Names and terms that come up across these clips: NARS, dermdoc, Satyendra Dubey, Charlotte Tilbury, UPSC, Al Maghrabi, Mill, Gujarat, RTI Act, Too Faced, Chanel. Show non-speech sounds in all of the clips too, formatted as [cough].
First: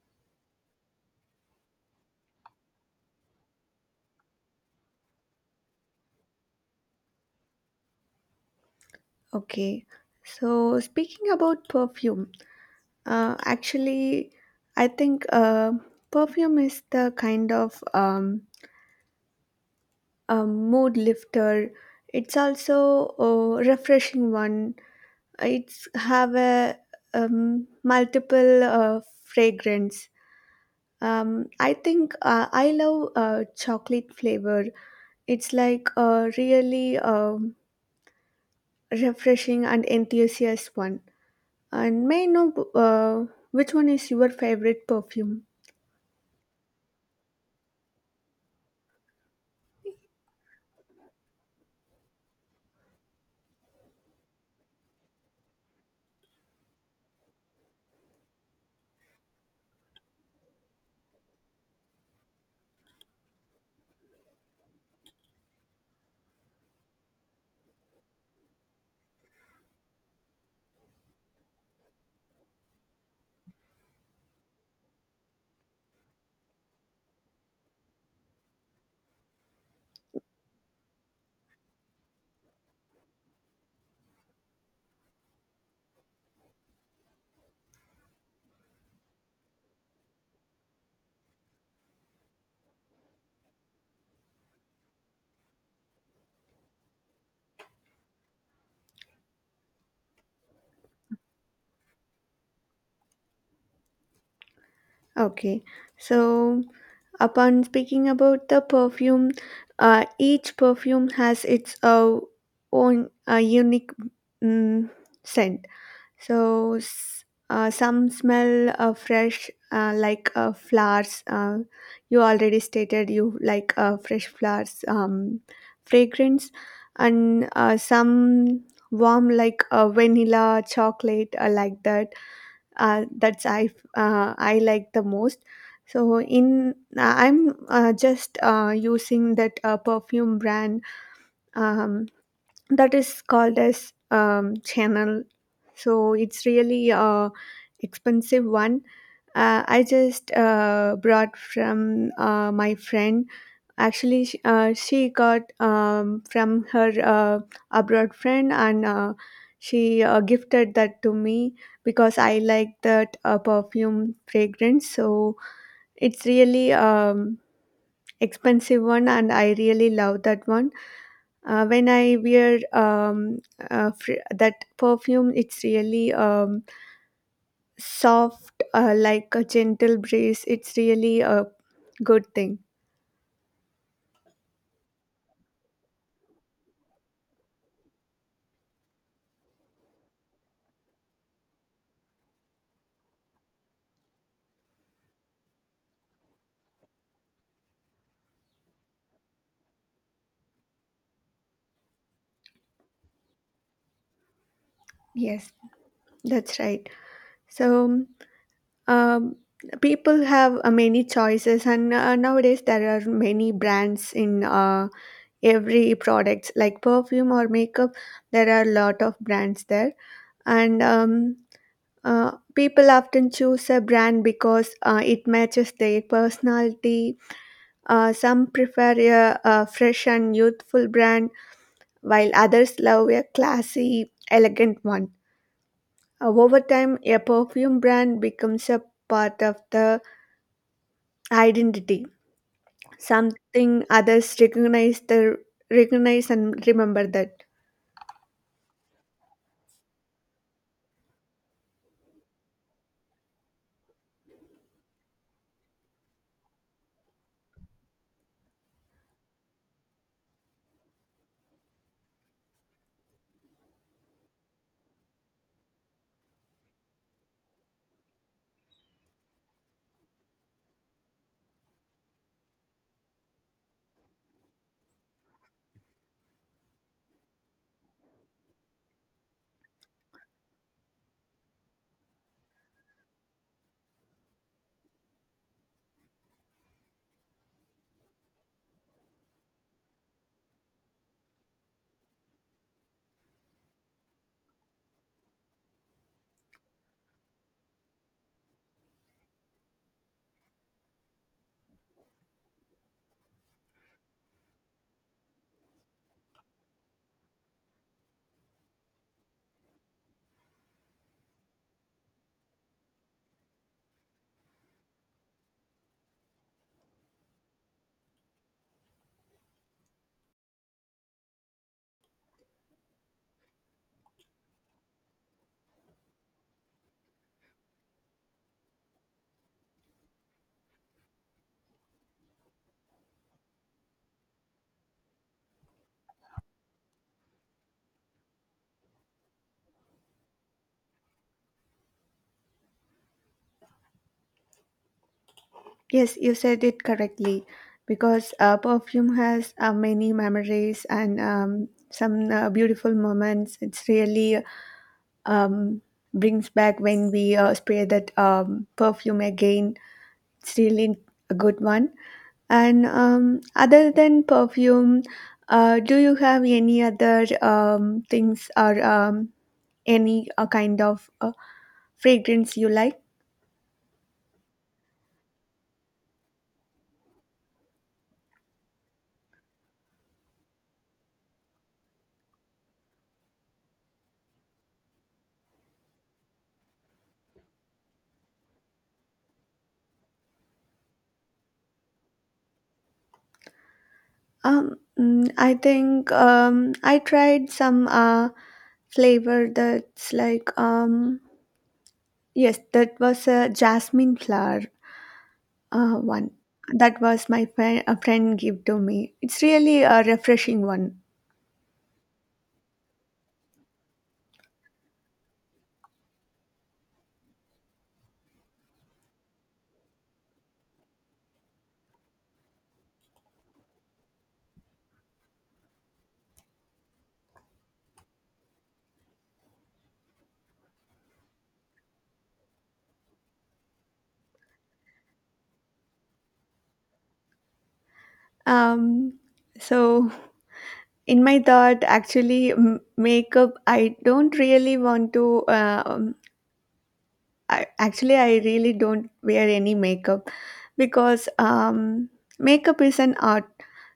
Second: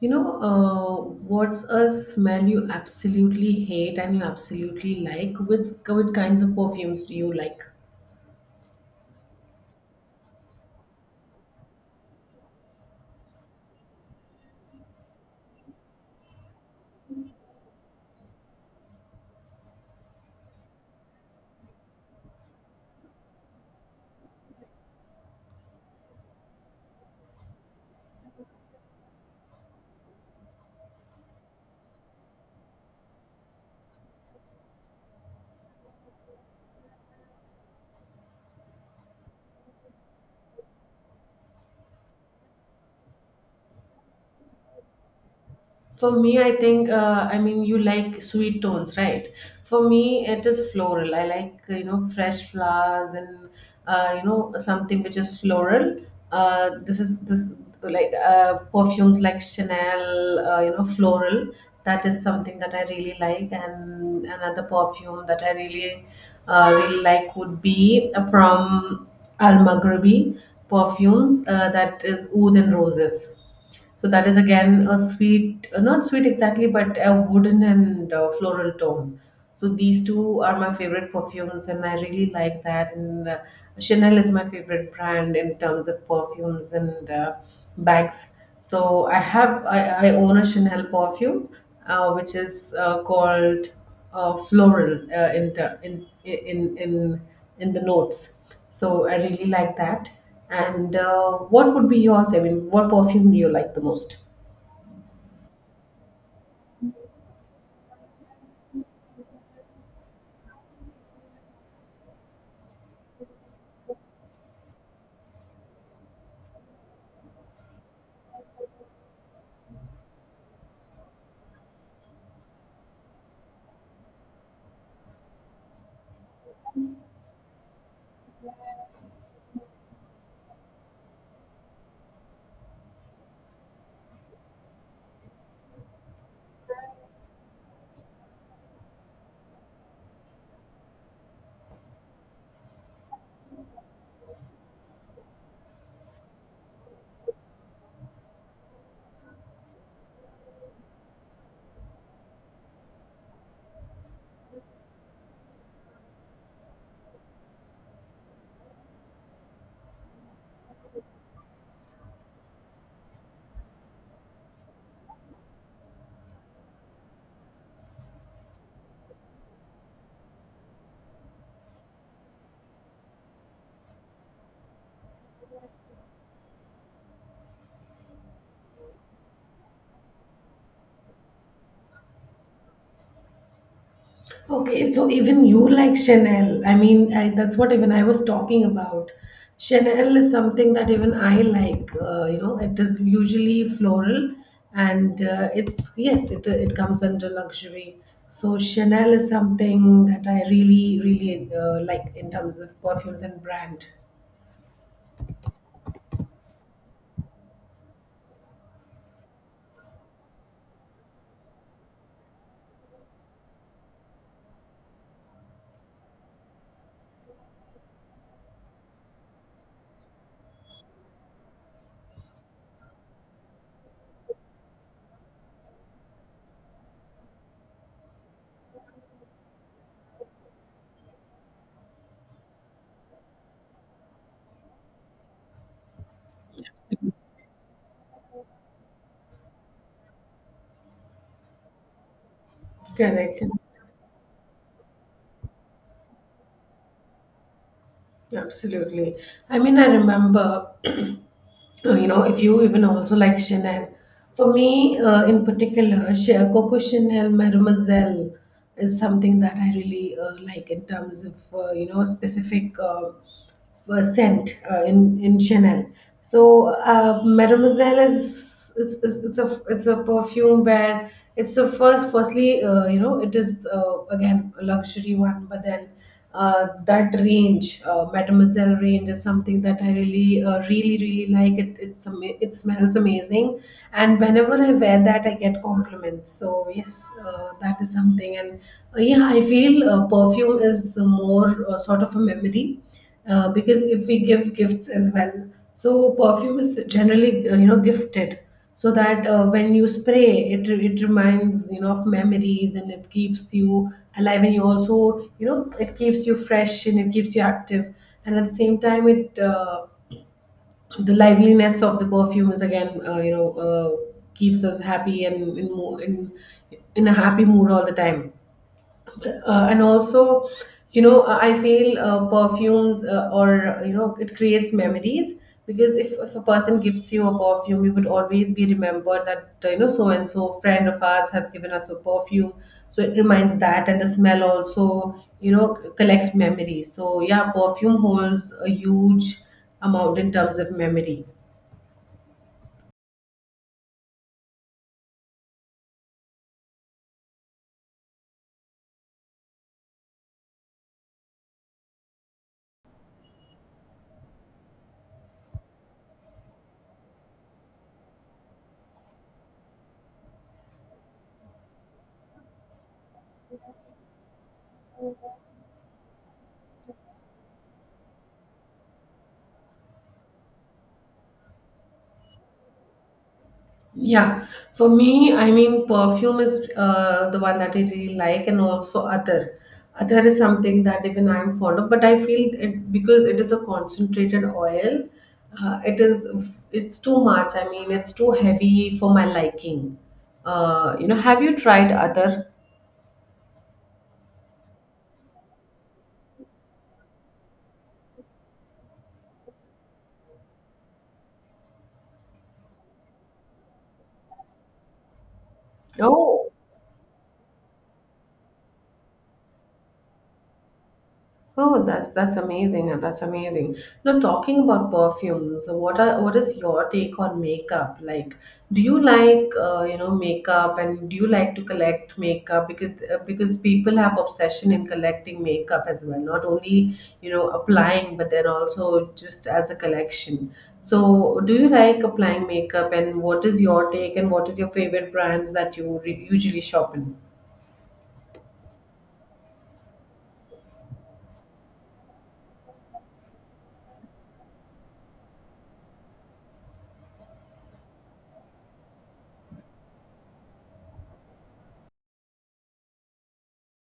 You know, uh, what's a smell you absolutely hate and you absolutely like? Which kinds of perfumes do you like? Okay, so speaking about perfume, actually, I think perfume is the kind of a mood lifter. It's also a refreshing one. It's have a multiple fragrance. I think I love chocolate flavor. It's like a really refreshing and enthusiast one. And may I know which one is your favorite perfume? For me, I think, you like sweet tones, right? For me, it is floral. I like, fresh flowers and something which is floral. This is this like perfumes like Chanel, floral. That is something that I really like. And another perfume that I really, really like would be from Al Maghrabi perfumes that is Oud and Roses. So that is again a sweet, not sweet exactly, but a wooden and floral tone. So these two are my favorite perfumes, and I really like that. And Chanel is my favorite brand in terms of perfumes and bags. So I own a Chanel perfume, which is called floral in, ter- in the notes. So I really like that. And What would be yours? I mean, what perfume do you like the most? Okay, so upon speaking about the perfume, each perfume has its own unique mm scent. So some smell fresh, like flowers. You already stated you like fresh flowers fragrance, and some warm like vanilla, chocolate, like that. That's I like the most. So in I'm just using that perfume brand. Um, that is called as channel. So it's really a expensive one. I just brought from my friend. Actually, she got from her abroad friend, and she gifted that to me because I like that perfume fragrance. So it's really expensive one, and I really love that one. When I wear that perfume, it's really soft, like a gentle breeze. It's really a good thing. Okay, so even you like Chanel. That's what even I was talking about. Chanel is something that even I like. It is usually floral, and it's yes, it comes under luxury. So Chanel is something that I really, really like in terms of perfumes and brand. Yes, that's right. So um, people have many choices, and nowadays there are many brands in every products like perfume or makeup. There are a lot of brands there, and people often choose a brand because it matches their personality. Some prefer a fresh and youthful brand, while others love a classy, elegant one. Over time, a perfume brand becomes a part of the identity, Correct. something others recognize and remember that. Absolutely. I mean, I remember, [clears throat] you know, if you even also like Chanel, for me in particular, Coco Chanel Mademoiselle is something that I really like in terms of, specific. Scent in Chanel. So Mademoiselle is it's a perfume where it's the first firstly you know it is again a luxury one, but then that range Mademoiselle range is something that I really really like. It smells amazing, and whenever I wear that, I get compliments. So yes, that is something, and yeah, I feel perfume is more sort of a memory because if we give gifts as well, so perfume is generally gifted, so that when you spray it, it reminds of memories, and it keeps you alive, and you also it keeps you fresh and it keeps you active. And at the same time, it the liveliness of the perfume is again keeps us happy and in, mo- in a happy mood all the time. And also, I feel perfumes, or you know it creates memories, because if a person gives you a perfume, you would always be remembered that so and so friend of ours has given us a perfume. So it reminds that, and the smell also, you know collects memories. So yeah, perfume holds a huge amount in terms of memory. Yes, you said it correctly, because perfume has many memories and some beautiful moments. It's really um, brings back when we spray that perfume again. It's really a good one. And other than perfume, do you have any other things or any kind of fragrance you like? Yeah, for me, I mean, perfume is the one that I really like, and also other. Other is something that even I'm fond of, but I feel it because it is a concentrated oil. Uh, it is, it's too much. I mean, it's too heavy for my liking. Have you tried other? I think I tried some. Flavor that's like yes, that was a jasmine flower one. No. That was my friend, a friend gave to me. It's really a refreshing one. Oh, that's amazing. That's amazing. Now, talking about perfumes, what is your take on makeup? Like, do you like makeup, and do you like to collect makeup? Because people have obsession in collecting makeup as well, not only applying, but then also just as a collection. So, do you like applying makeup, and what is your take, and what is your favorite brands that you usually shop in? um so in my thought, actually, makeup I don't really want to actually, I really don't wear any makeup, because makeup is an art.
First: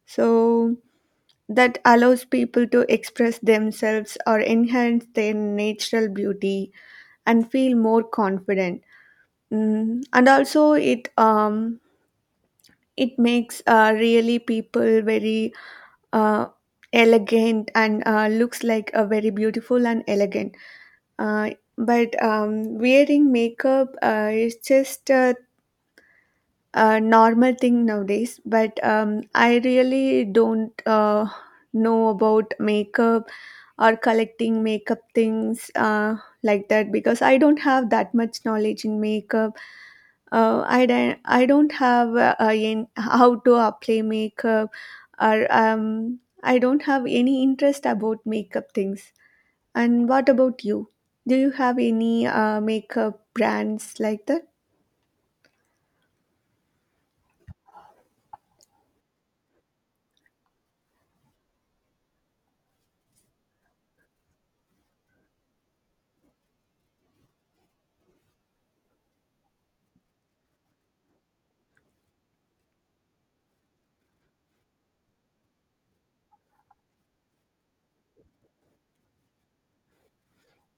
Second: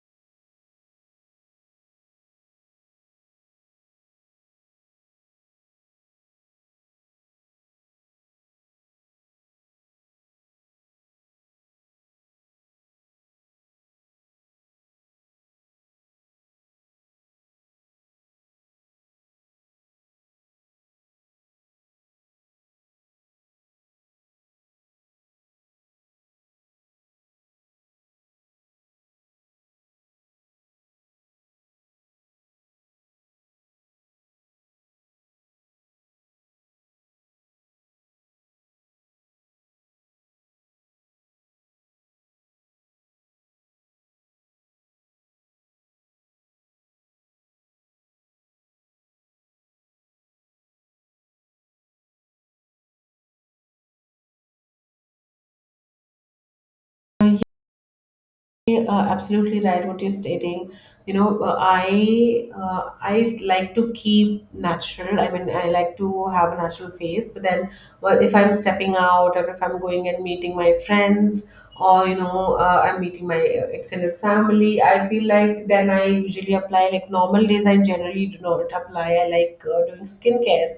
So that allows people to express themselves or enhance their natural beauty and feel more confident. And also it makes really people very uh, elegant, and looks like a very beautiful and elegant. uh, but wearing makeup is just a normal thing nowadays. But I really don't know about makeup or collecting makeup things like that, because I don't have that much knowledge in makeup. I don't have in how to apply makeup. Or I don't have any interest about makeup things. And what about you? Do you have any makeup brands like that? Absolutely right what you're stating. I like to keep natural. I mean, I like to have a natural face, but then, well, if I'm stepping out, or if I'm going and meeting my friends, or I'm meeting my extended family, I feel like then I usually apply. Like normal days I generally do not apply. I like doing skincare,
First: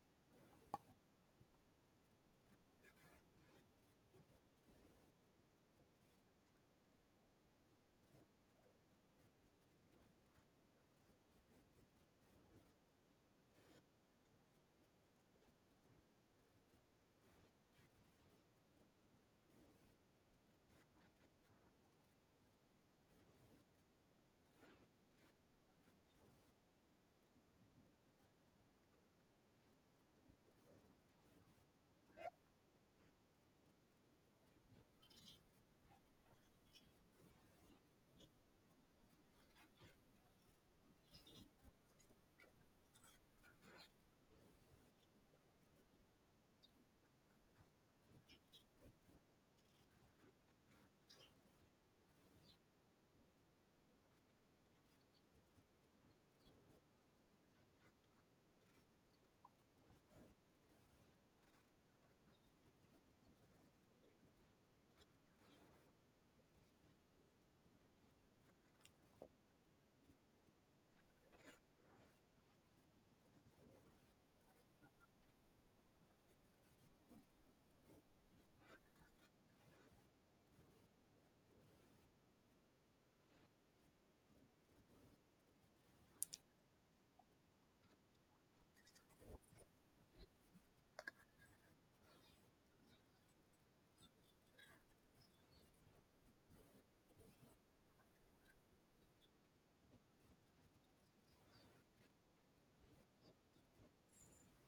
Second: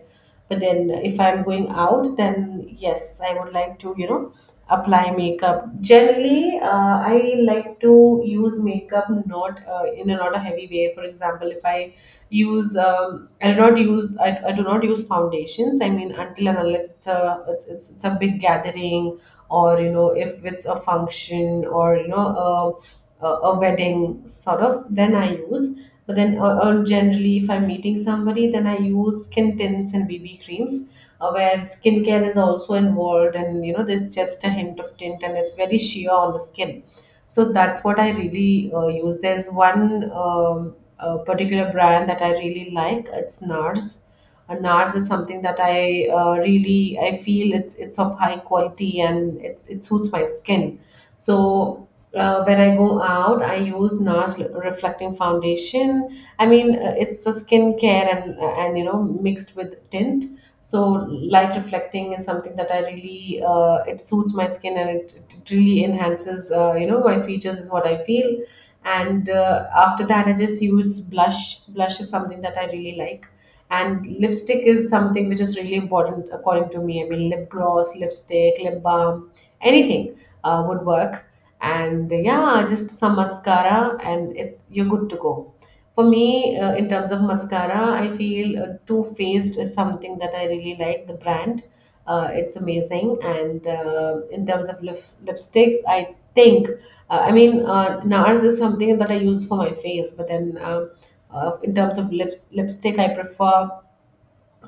but then if I'm going out, then yes, I would like to, you know, apply makeup. Generally, I like to use makeup not a heavy way. For example, if I use, I do not use, I do not use foundations. I mean, until and unless it's a big gathering, or you know, if it's a function, or you know, a wedding sort of, then I use. But then, or generally, if I'm meeting somebody, then I use skin tints and BB creams, where skincare is also involved, and you know, there's just a hint of tint, and it's very sheer on the skin. So that's what I really use. There's one particular brand that I really like. It's NARS. A NARS is something that I really I feel it's of high quality, and it suits my skin. So when I go out, I use NARS reflecting foundation. I mean, it's a skincare and you know mixed with tint. So light reflecting is something that I really it suits my skin, and it really enhances my features is what I feel. And after that, I just use blush. Blush is something that I really like, and lipstick is something which is really important according to me. I mean, lip gloss, lipstick, lip balm, anything would work. And yeah, just some mascara, and you're good to go. For me, in terms of mascara, I feel Too Faced is something that I really like, the brand. It's amazing. And in terms of lipsticks, I think, NARS is something that I use for my face, but then in terms of lipstick, I prefer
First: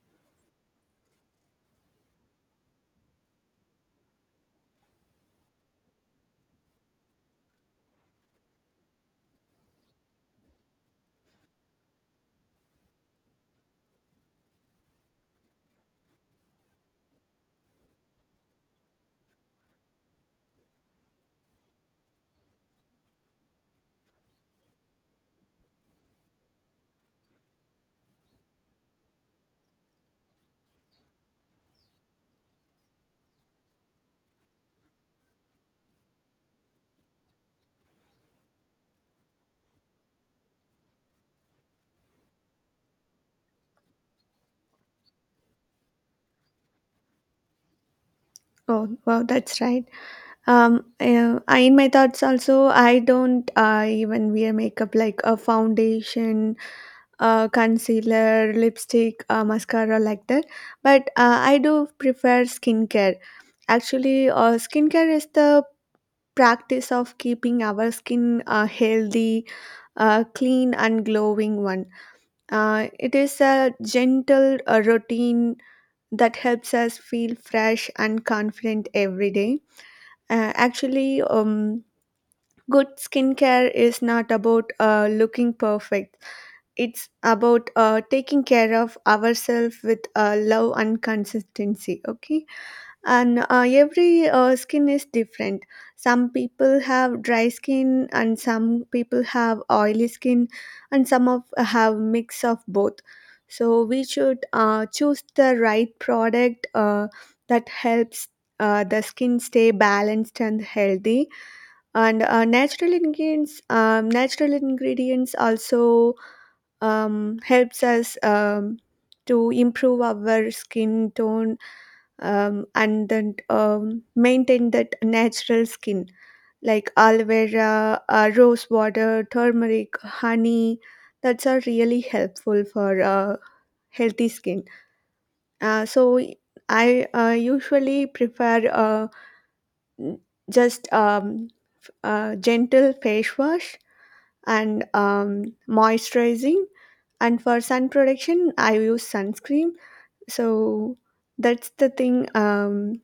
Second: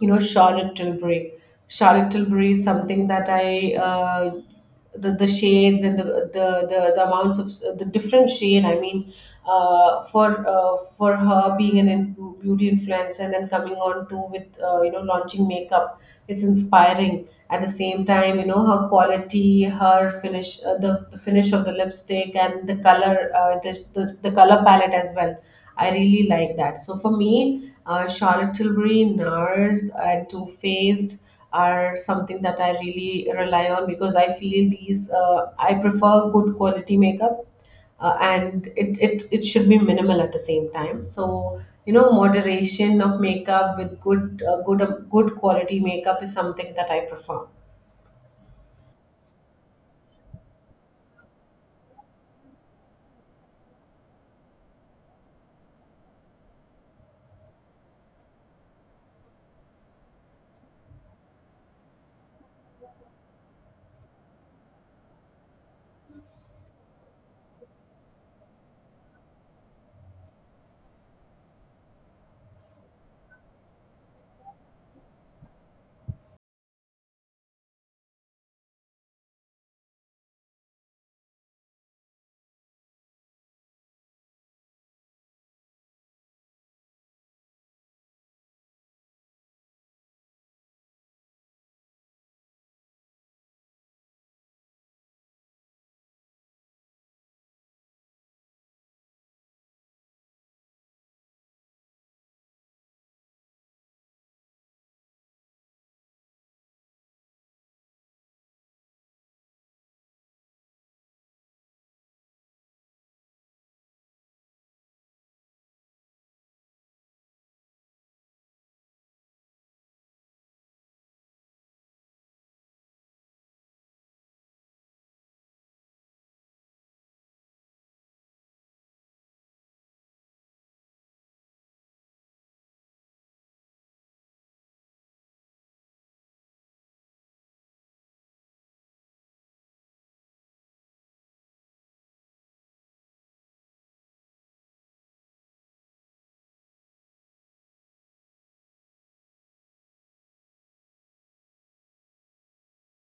Charlotte Tilbury. Charlotte Tilbury is something that I the shades and the amounts of the different shade. I mean, for her being an beauty influencer and then coming on to with launching makeup, it's inspiring. At the same time, you know, her quality, her finish, the finish of the lipstick and the color, the color palette as well, I really like that. So for me, Charlotte Tilbury, NARS, and Too Faced are something that I really rely on, because I feel these I prefer good quality makeup. And it it should be minimal at the same time. So you know, moderation of makeup with good quality makeup is something that I prefer. Oh, wow, that's right. In my thoughts also, I don't even wear makeup like a foundation, concealer, lipstick, mascara, like that. But I do prefer skincare. Actually, skincare is the practice of keeping our skin healthy, clean, and glowing one. It is a gentle routine that helps us feel fresh and confident every day. Actually, good skincare is not about looking perfect. It's about taking care of ourselves with love and consistency. Okay, and every skin is different. Some people have dry skin, and some people have oily skin, and some of have mix of both. So we should choose the right product that helps the skin stay balanced and healthy, and natural ingredients also helps us to improve our skin tone, and then maintain that natural skin, like aloe vera, rose water, turmeric, honey. That's are really helpful for healthy skin. So I usually prefer just gentle face wash, and moisturizing. And for sun protection I use sunscreen. So that's the thing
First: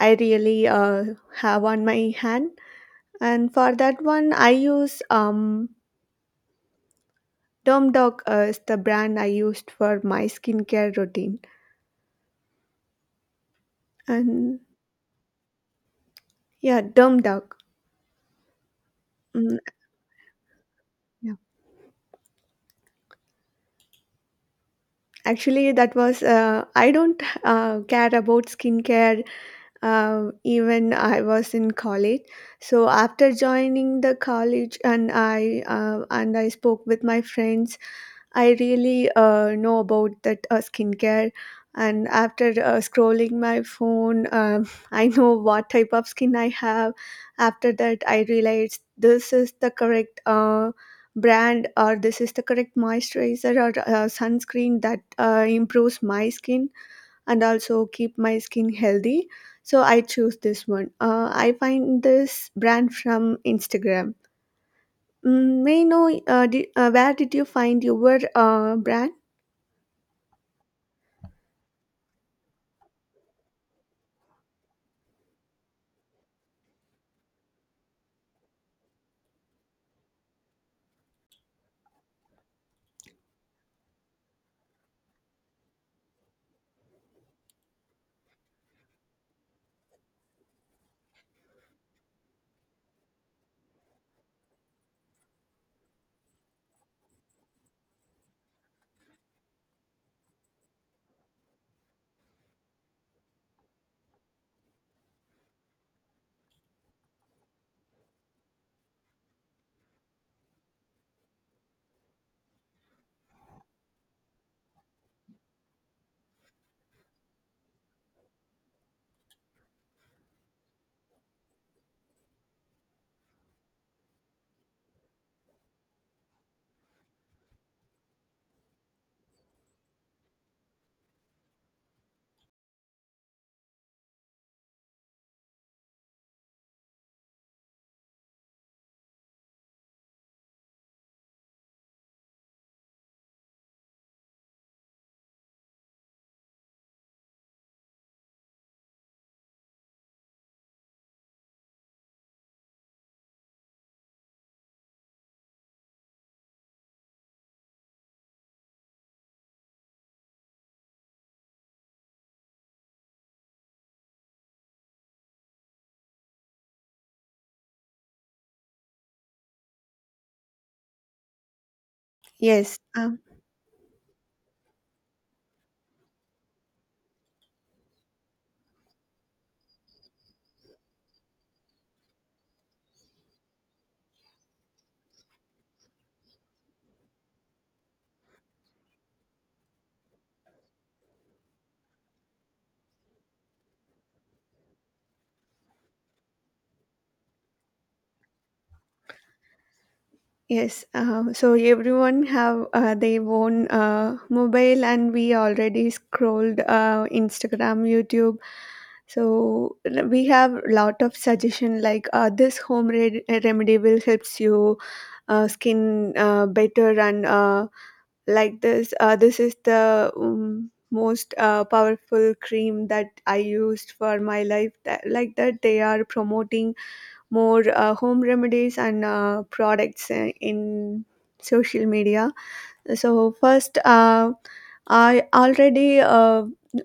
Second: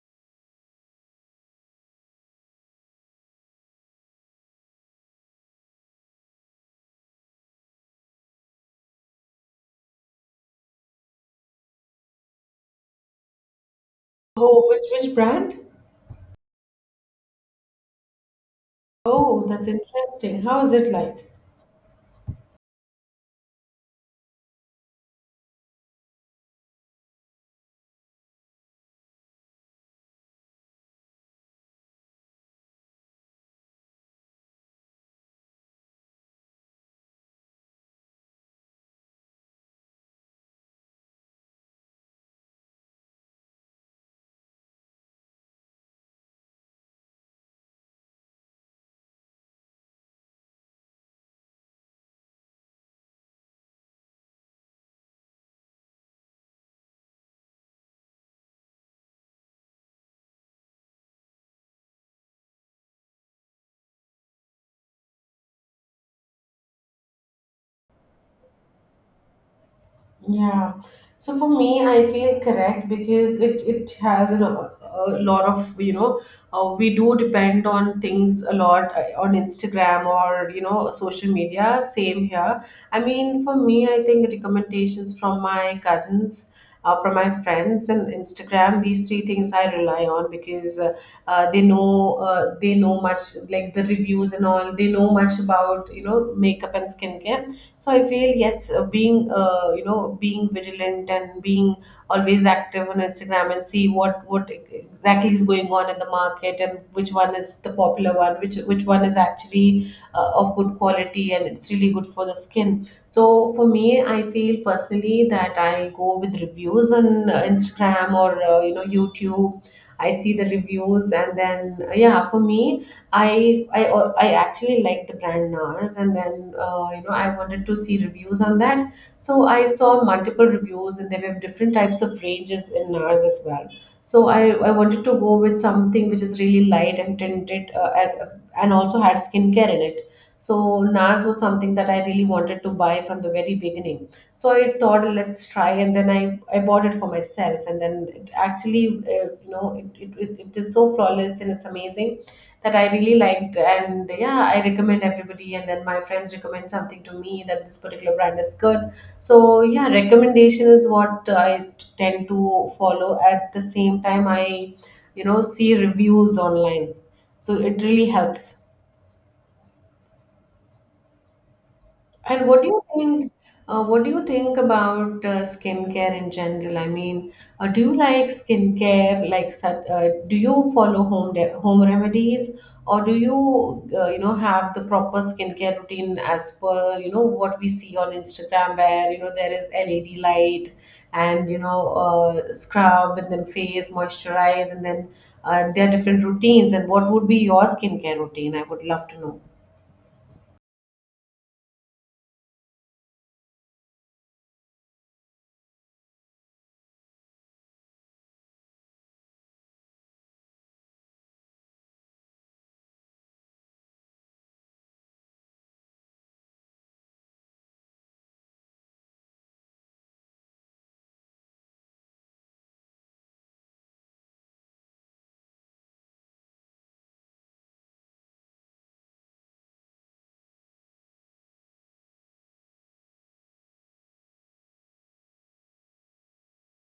I really have on my hand. And for that one I use Dermdoc as the brand I used for my skincare routine. And Oh, which brand? yeah, Dermdoc. Oh, Mm, that's interesting. How is it like? yeah. Actually, that was I don't care about skincare even I was in college. So after joining the college, and I spoke with my friends, I really know about that skincare. And after scrolling my phone, [laughs] I know what type of skin I have. After that, I realized this is the correct brand, or this is the correct moisturizer or sunscreen that improves my skin and also keep my skin healthy. So I choose this one. I find this brand from Instagram. May I know, where did you find your brand? Yeah. So for me, I feel correct because it a lot of, you know, we do depend on things a lot on Instagram, or you know, social media. Same here. I mean, for me, I think recommendations from my cousins. From my friends and Instagram, these three things I rely on, because they know much like the reviews and all. They know much about makeup and skincare. So I feel yes, being, being vigilant and being always active on Instagram and see what exactly is going on in the market, and which one is the popular one, which one is actually of good quality and it's really good for the skin. So for me, I feel personally that I go with reviews on Instagram or YouTube. I see the reviews, and then yeah, for me, I I I actually like the brand NARS, and then I wanted to see reviews on that. So I saw multiple reviews, and there were different types of ranges in NARS as well. So I wanted to go with something which is really light and tinted, and also had skincare in it. So NARS was something that I really wanted to buy from the very beginning. So I thought, let's try, and then I bought it for myself, and then it actually, you know, it is so flawless and it's amazing that I really liked. And yeah, I recommend everybody. And then my friends recommend something to me that this particular brand is good. So yeah, recommendation is what I tend to follow. At the same time, I, you know, see reviews online. So it really helps. And what do you Yes, think? What do you think about skincare in general? I mean, do you like skincare? Like, do you follow home remedies, or do you you know have the proper skincare routine as per you know what we see on Instagram, where you know there is LED light and scrub and then face moisturize and then there are different routines. And what would be your skincare routine? I would love to know. yes. So everyone have their own mobile, and we already scrolled Instagram, YouTube. So we have lot of suggestion like, this home remedy will helps you skin better, and like this, this is the most powerful cream that I used for my life. Like that, they are promoting more home remedies and products in social media. So first I already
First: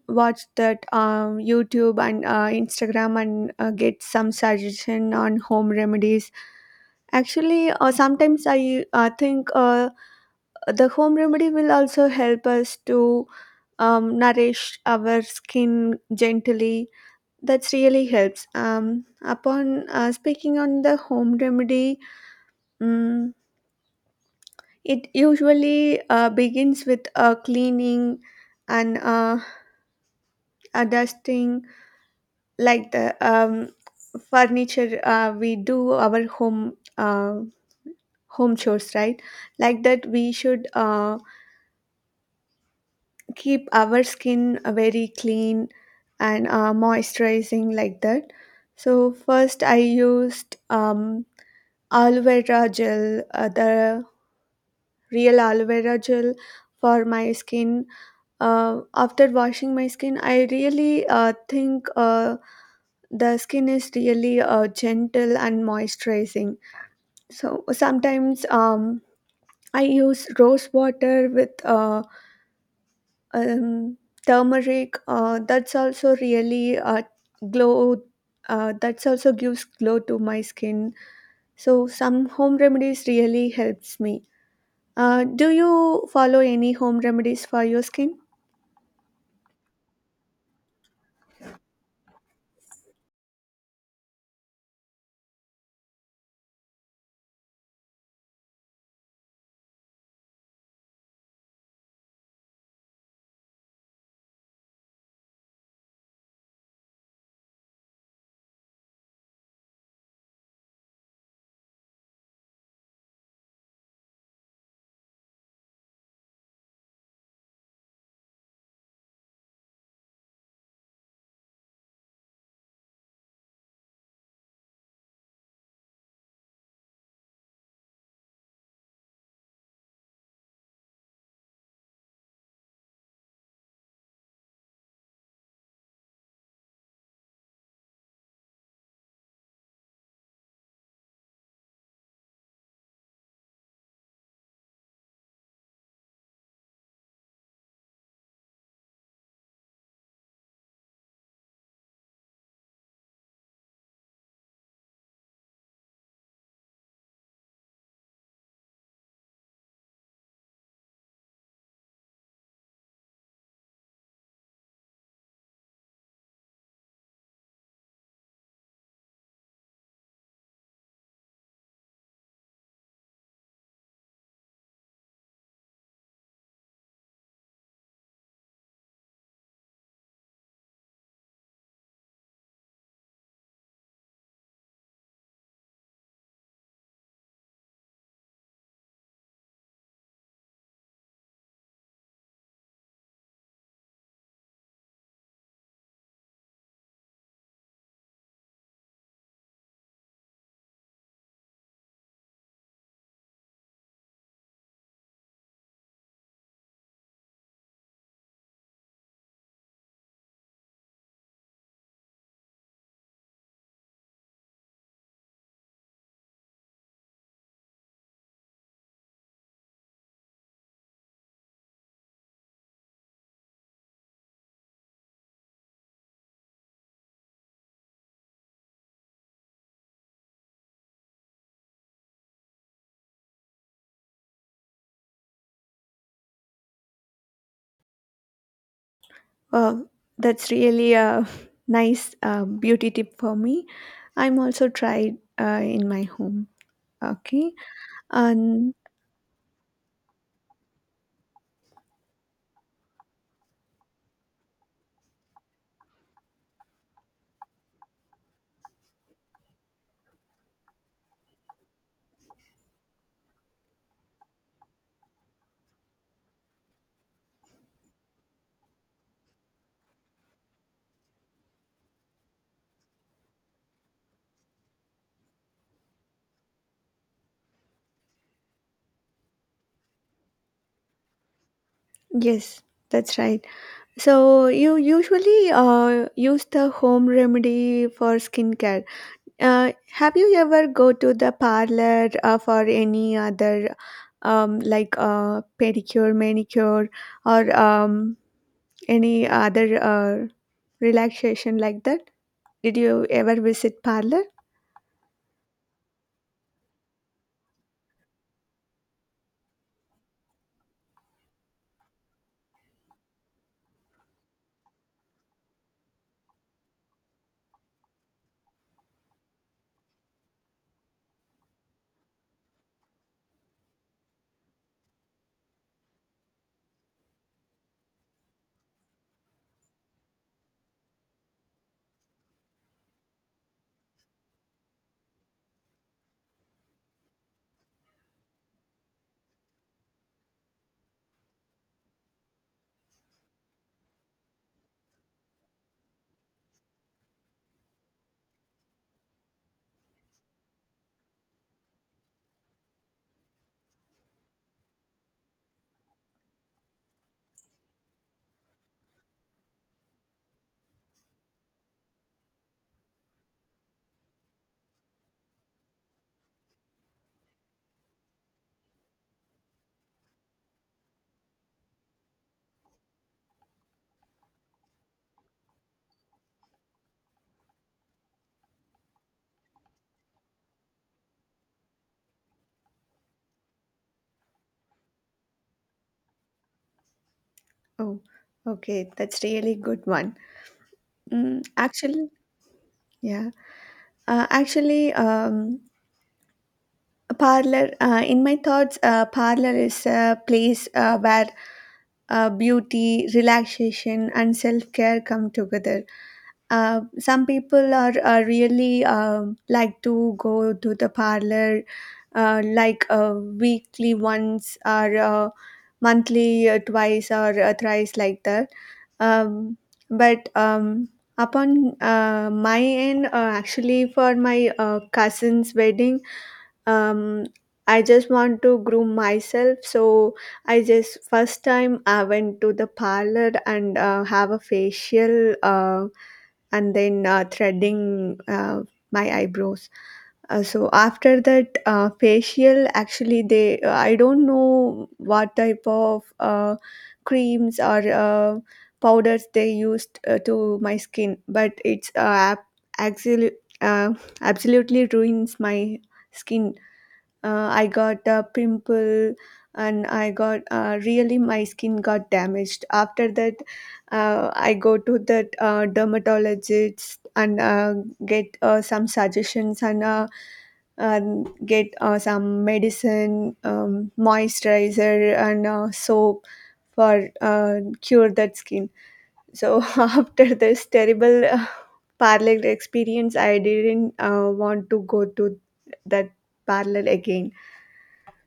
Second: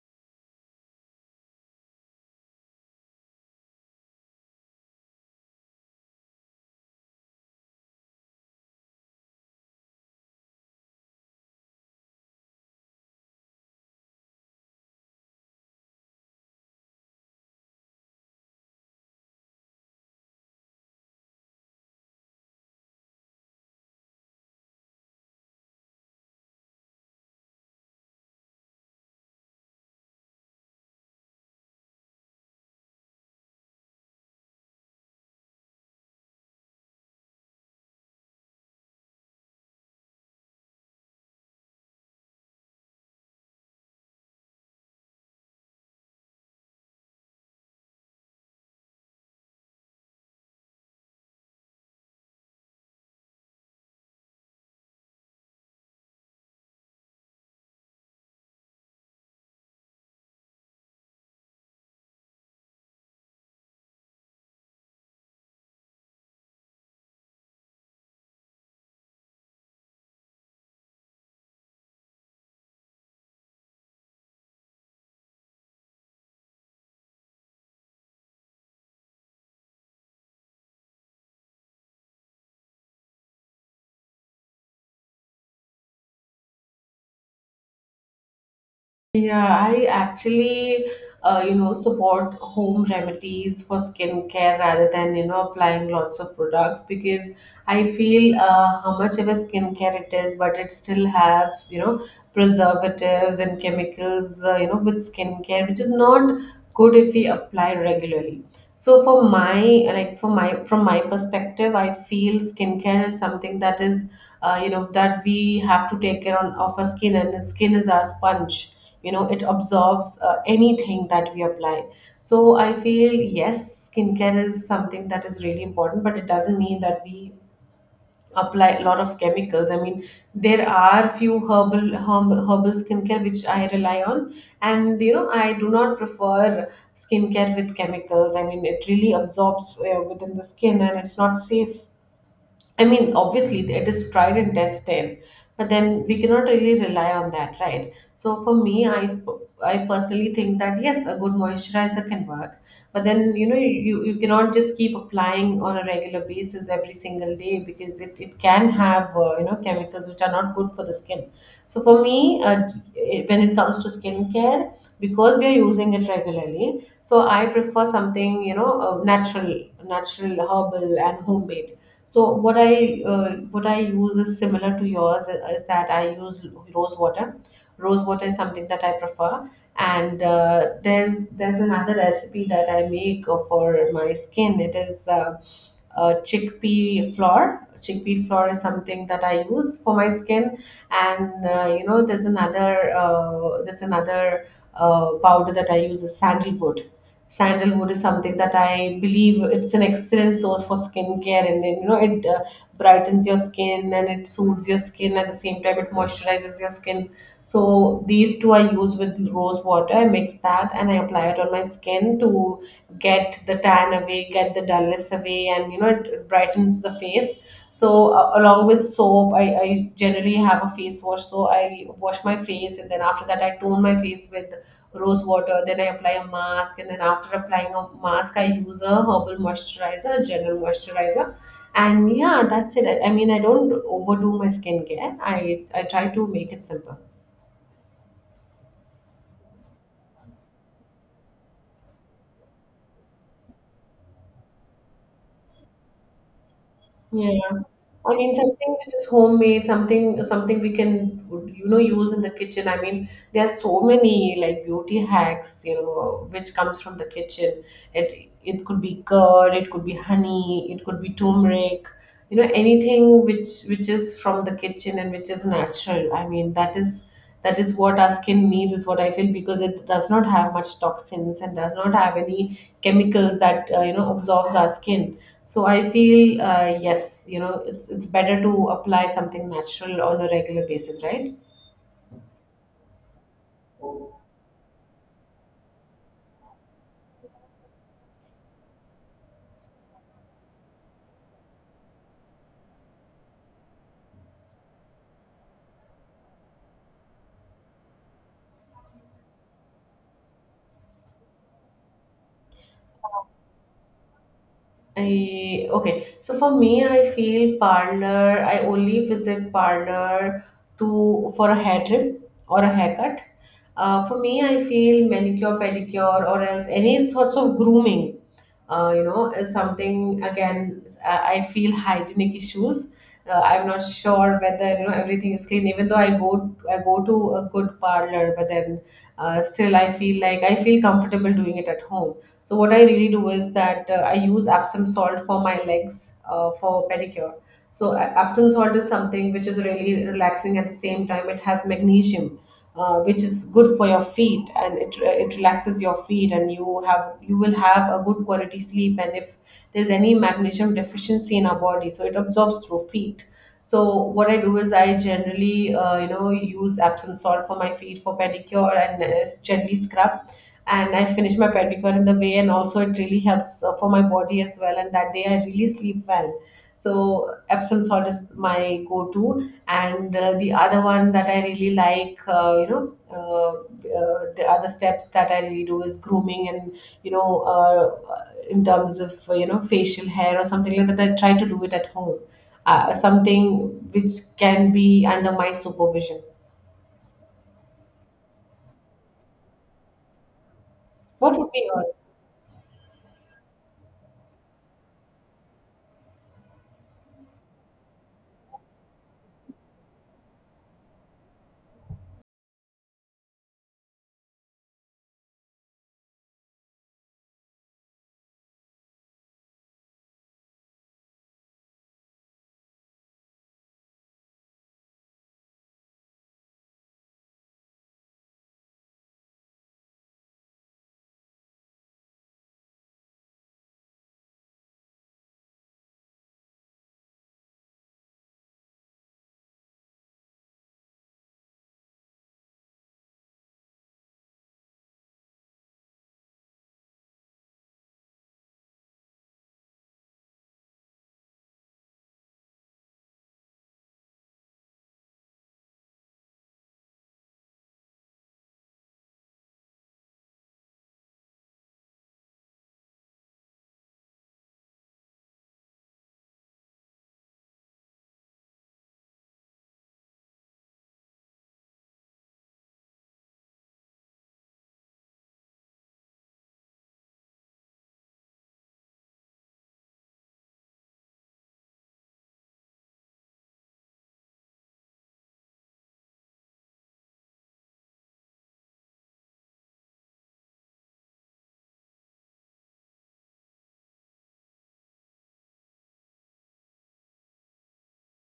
watched that YouTube and Instagram, and get some suggestion on home remedies. Actually, sometimes I think the home remedy will also help us to nourish our skin gently. That's really helps. Upon speaking on the home remedy, um, it usually begins with cleaning and dusting, like the furniture. We do our home chores, right? Like that, we should keep our skin very clean and moisturizing, like that. So first I used aloe vera gel, the real aloe vera gel for my skin. After washing my skin, I really think the skin is really gentle and moisturizing. So sometimes I use rose water with um, turmeric. Glow that's also gives glow to my skin. So some home remedies really helps me. Do you follow any home remedies for your skin? Yeah, you know, support home remedies for skincare rather than, you know, applying lots of products because I feel how much of a skincare it is, but it still has, you know, preservatives and chemicals, you know, with skincare, which is not good if we apply regularly. so for my for my from my perspective I feel skincare is something that is you know that we have to take care on, of our skin, and the skin is our sponge. You know it absorbs anything that we apply. So I feel yes, skincare is something that is really important, but it doesn't mean that we apply a lot of chemicals. I mean, there are few herbal skincare which I rely on, and you know I do not prefer skincare with chemicals. I mean, it really absorbs within the skin, and it's not safe. I mean, obviously, it is tried and tested, but then we cannot really rely on that, right? So for me, I personally think that yes, a good moisturizer can work, but then you know you cannot just keep applying on a regular basis every single day, because it can have chemicals which are not good for the skin. So for me, uh, when it comes to skincare, because we are using it regularly, so I prefer something you know natural, natural herbal and homemade. So what I use is similar to yours, is that I use rose water. Rose water is something that I prefer, and there's another recipe that I make for my skin. It is Chickpea flour. Chickpea flour is something that I use for my skin, and you know there's another powder that I use is sandalwood. Sandalwood is something that I believe it's an excellent source for skincare, and you know it brightens your skin and it soothes your skin. At the same time, it moisturizes your skin. So these two I use with rose water. I mix that and I apply it on my skin to get the tan away, get the dullness away, and you know it brightens the face. So along with soap, I generally have a face wash, so I wash my face, and then after that I tone my face with rose water, then I apply a mask, and then after applying a mask I use a herbal moisturizer, a general moisturizer. And yeah, that's it. I mean I don't overdo my skincare. I try to make it simple. uh, that's really a [laughs] nice beauty tip for me. I'm also tried in my home. Yeah. Okay. I mean And something which is homemade, something we can you know use in the kitchen. I mean, there are so many like beauty hacks, you know, which comes from the kitchen. It could be curd, it could be honey, it could be turmeric, you know, anything which is from the kitchen and which is natural. I mean, that is what our skin needs is what I feel, because it does not have much toxins and does not have any chemicals that you know absorbs our skin. So I feel yes, you know, it's better to apply something natural on a regular basis, right? yes, that's right. So you usually use the home remedy for skincare. Have you ever go to the parlor for any other like pedicure, manicure, or any other relaxation, like that? Did you ever visit parlor? I okay. So for me, I feel parlor. I only visit parlor to for a hair trim or a haircut. For me, I feel manicure, pedicure, or else any sorts of grooming. You know, is something again. I feel hygienic issues. I'm not sure whether you know everything is clean. Even though I go to a good parlor, but then still I feel like I feel comfortable doing it at home. So what I really do is that I use Epsom salt for my legs, for pedicure. So Epsom salt is something which is really relaxing. At the same time, it has magnesium, which is good for your feet, and it relaxes your feet, and you will have a good quality sleep. And if there's any magnesium deficiency in our body, so it absorbs through feet. So what I do is I generally use Epsom salt for my feet for pedicure, and gently scrub, and I finish my pedicure in the way, and also it really helps for my body as well. And that day I really sleep well. So Epsom salt is my go-to, and the other one that I really like, the other steps that I really do is grooming, and you know, in terms of facial hair or something like that, I try to do it at home. Something which can be under my supervision. Oh, okay, that's really good one. What would be yours? Actually, yeah, actually, a parlor. In my thoughts, parlor is a place where beauty, relaxation, and self care come together. Some people are really like to go to the parlor, like weekly once, or monthly twice, or thrice, like that. um, but upon my end, actually, for my cousin's wedding, um I just want to groom myself. So I just first time I went to the parlor and have a facial, and then threading my eyebrows. So after that facial, actually, they I don't know what type of creams or powders they used to my skin. But it's actually uh, absolutely ruins my skin. I got a pimple, and I got really my skin got damaged. After that, I go to that dermatologist, and get some suggestions, and get some medicine, moisturizer, and soap, for cure that skin. So [laughs] after this terrible parlor experience, I didn't want to go to that parlor again.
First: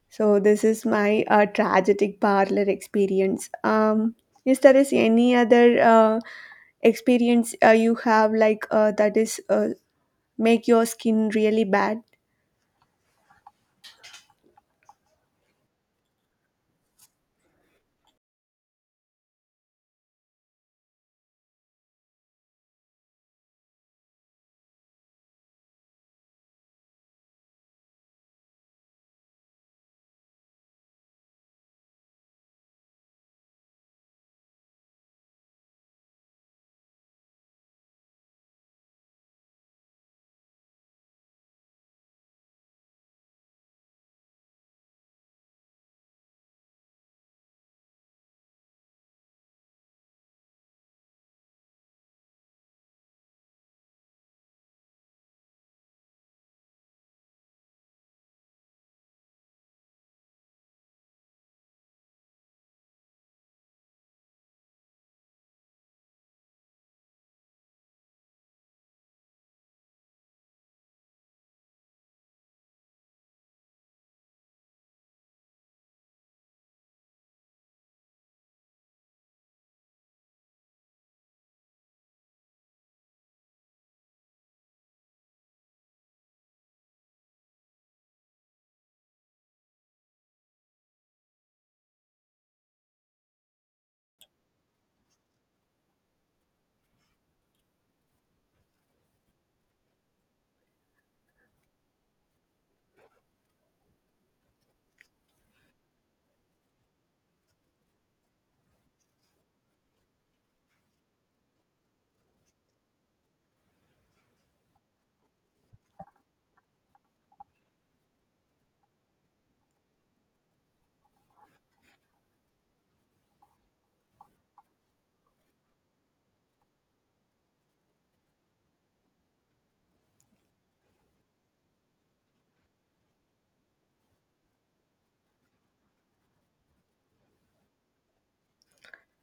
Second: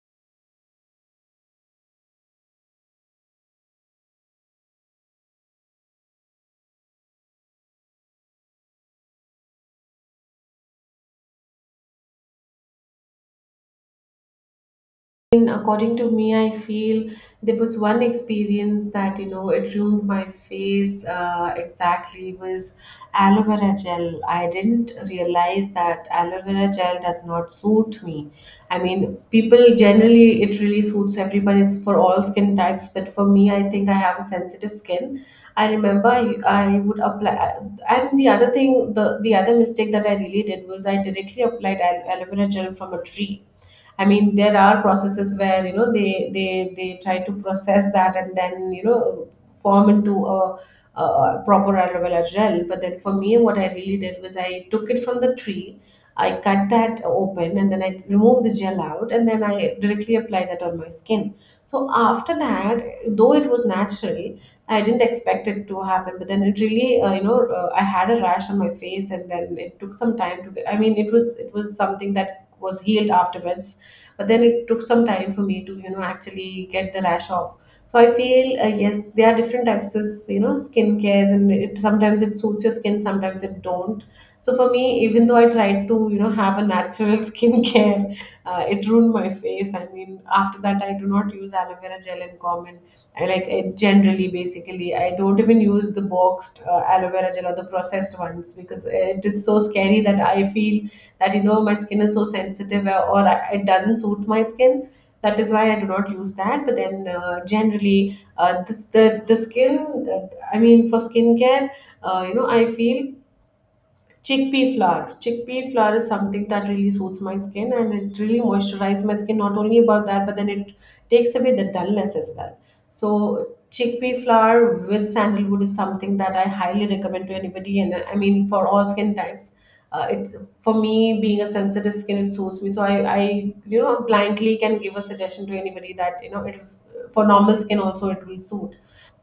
So this is my tragic parlor experience. Is there is any other experience you have like that is make your skin really bad? And according to me, I feel there was one experience that you know it ruined my face. Exactly was aloe vera gel. I didn't realize that aloe vera gel does not suit me. I mean, people generally it really suits everybody. It's for all skin types, but for me, I think I have a sensitive skin. I remember I, I would apply, and the other thing, the other mistake that I really did was I directly applied aloe vera gel from a tree. I mean, there are processes where you know they they try to process that, and then you know form into a proper aloe vera gel. But then for me, what I really did was I took it from the tree, I cut that open, and then I removed the gel out, and then I directly applied that on my skin. So after that, though it was natural, I didn't expect it to happen. But then it really, I had a rash on my face, and then it took some time to. Get, I mean, it was something that was healed afterwards, but then it took some time for me to you know actually get the rash off. So I feel yes, there are different types of you know skin cares, and it sometimes it suits your skin, sometimes it don't. So for me, even though I tried to you know have a natural [laughs] skincare, it ruined my face. I mean after that I do not use aloe vera gel in common. I like it generally, basically I don't even use the boxed aloe vera gel or the processed ones, because it is so scary that I feel that you know my skin is so sensitive, it doesn't suit my skin. That is why I do not use that. But then generally, the skin. Uh, I mean, for skincare, you know, I feel chickpea flour. Chickpea flour is something that really suits my skin and it really moisturizes my skin. Not only about that, but then it takes away the dullness as well. So chickpea flour with sandalwood is something that I highly recommend to anybody. And I mean, for all skin types, it's for me being a sensitive skin, it suits me. So you know, blankly can give a suggestion to anybody that you know it's for normal skin also it will suit.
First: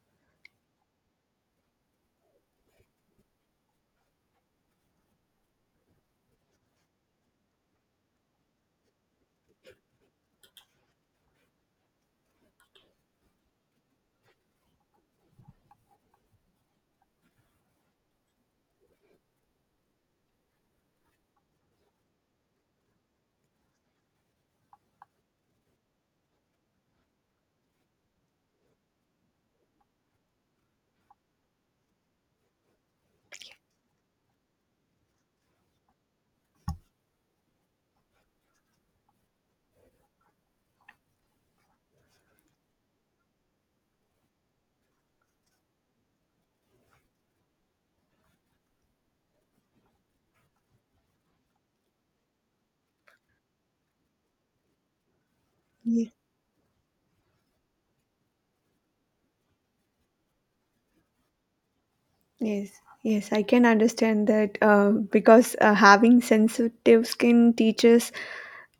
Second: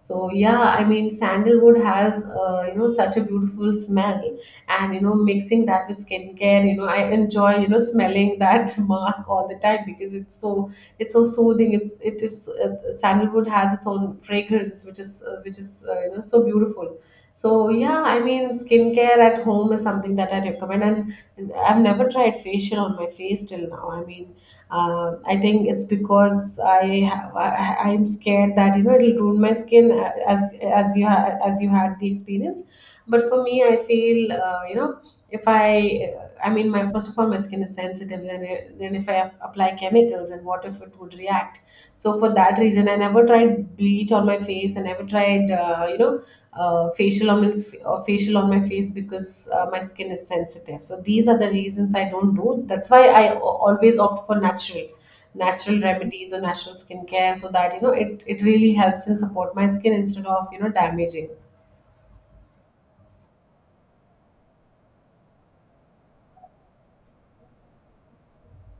So yeah, I mean, sandalwood has you know such a beautiful smell, and you know mixing that with skincare, you know I enjoy you know smelling that [laughs] mask all the time because it's so soothing. It is sandalwood has its own fragrance which is you know so beautiful. So yeah, I mean skincare at home is something that I recommend, and I've never tried facial on my face till now. I mean I think it's because I have, I- am scared that you know it'll ruin my skin as you as you had the experience. But for me, I feel you know if I I mean my first of all my skin is sensitive. Then it- then if I apply chemicals, and what if it would react? So for that reason, I never tried bleach on my face. I never tried uh, facial on my, facial on my face because my skin is sensitive. So these are the reasons I don't do. That's why I always opt for natural, natural remedies or natural skincare, so that you know it it really helps and support my skin instead of you know damaging. Yes, yes, I can understand that, because having sensitive skin teaches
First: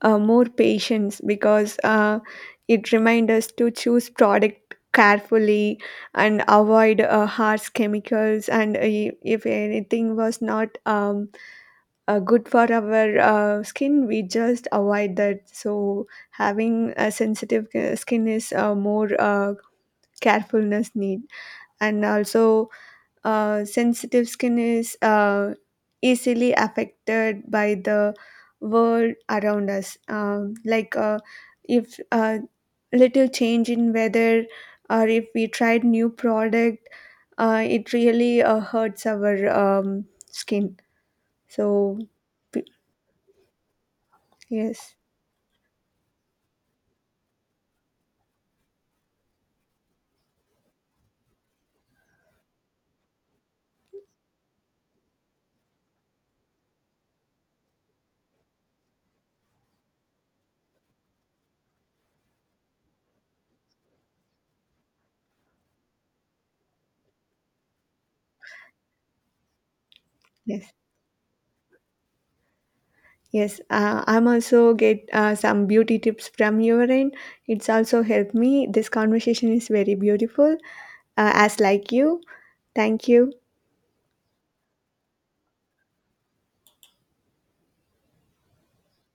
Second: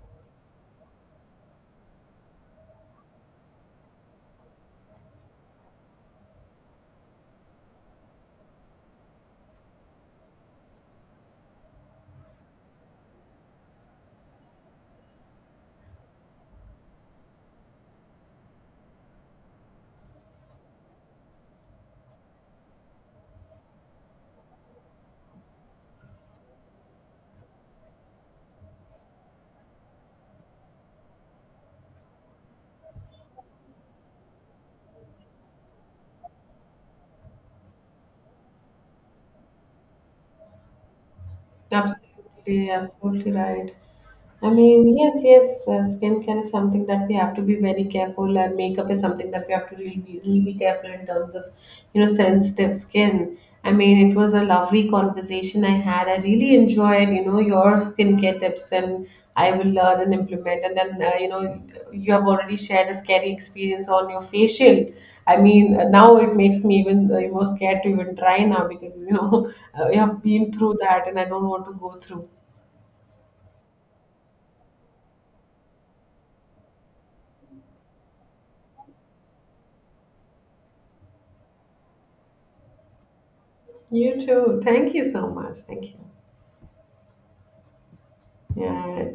more patience, because it reminds us to choose product carefully and avoid harsh chemicals, and if anything was not good for our skin, we just avoid that. So having a sensitive skin is more carefulness need. And also, sensitive skin is easily affected by the world around us. Like if little change in weather, or if we tried new product, it really hurts our skin. So p- Absolutely, absolutely right. I yes, mean, yes, yes, skincare is something that we have to be very careful, and makeup is something that we have to really, really be careful in terms of, you know, sensitive skin. I mean, it was a lovely conversation I had. I really enjoyed, you know, your skincare tips, and I will learn and implement. And then, you know, you have already shared a scary experience on your facial. I mean, now it makes me even more scared to even try now because you know [laughs] I have been yes. through that and I don't want to go through. Yes, I'm also get some beauty tips from your end. It's also helped me. This conversation is very beautiful, as like you. Thank you. You too. Thank you so much. Thank you. Yeah.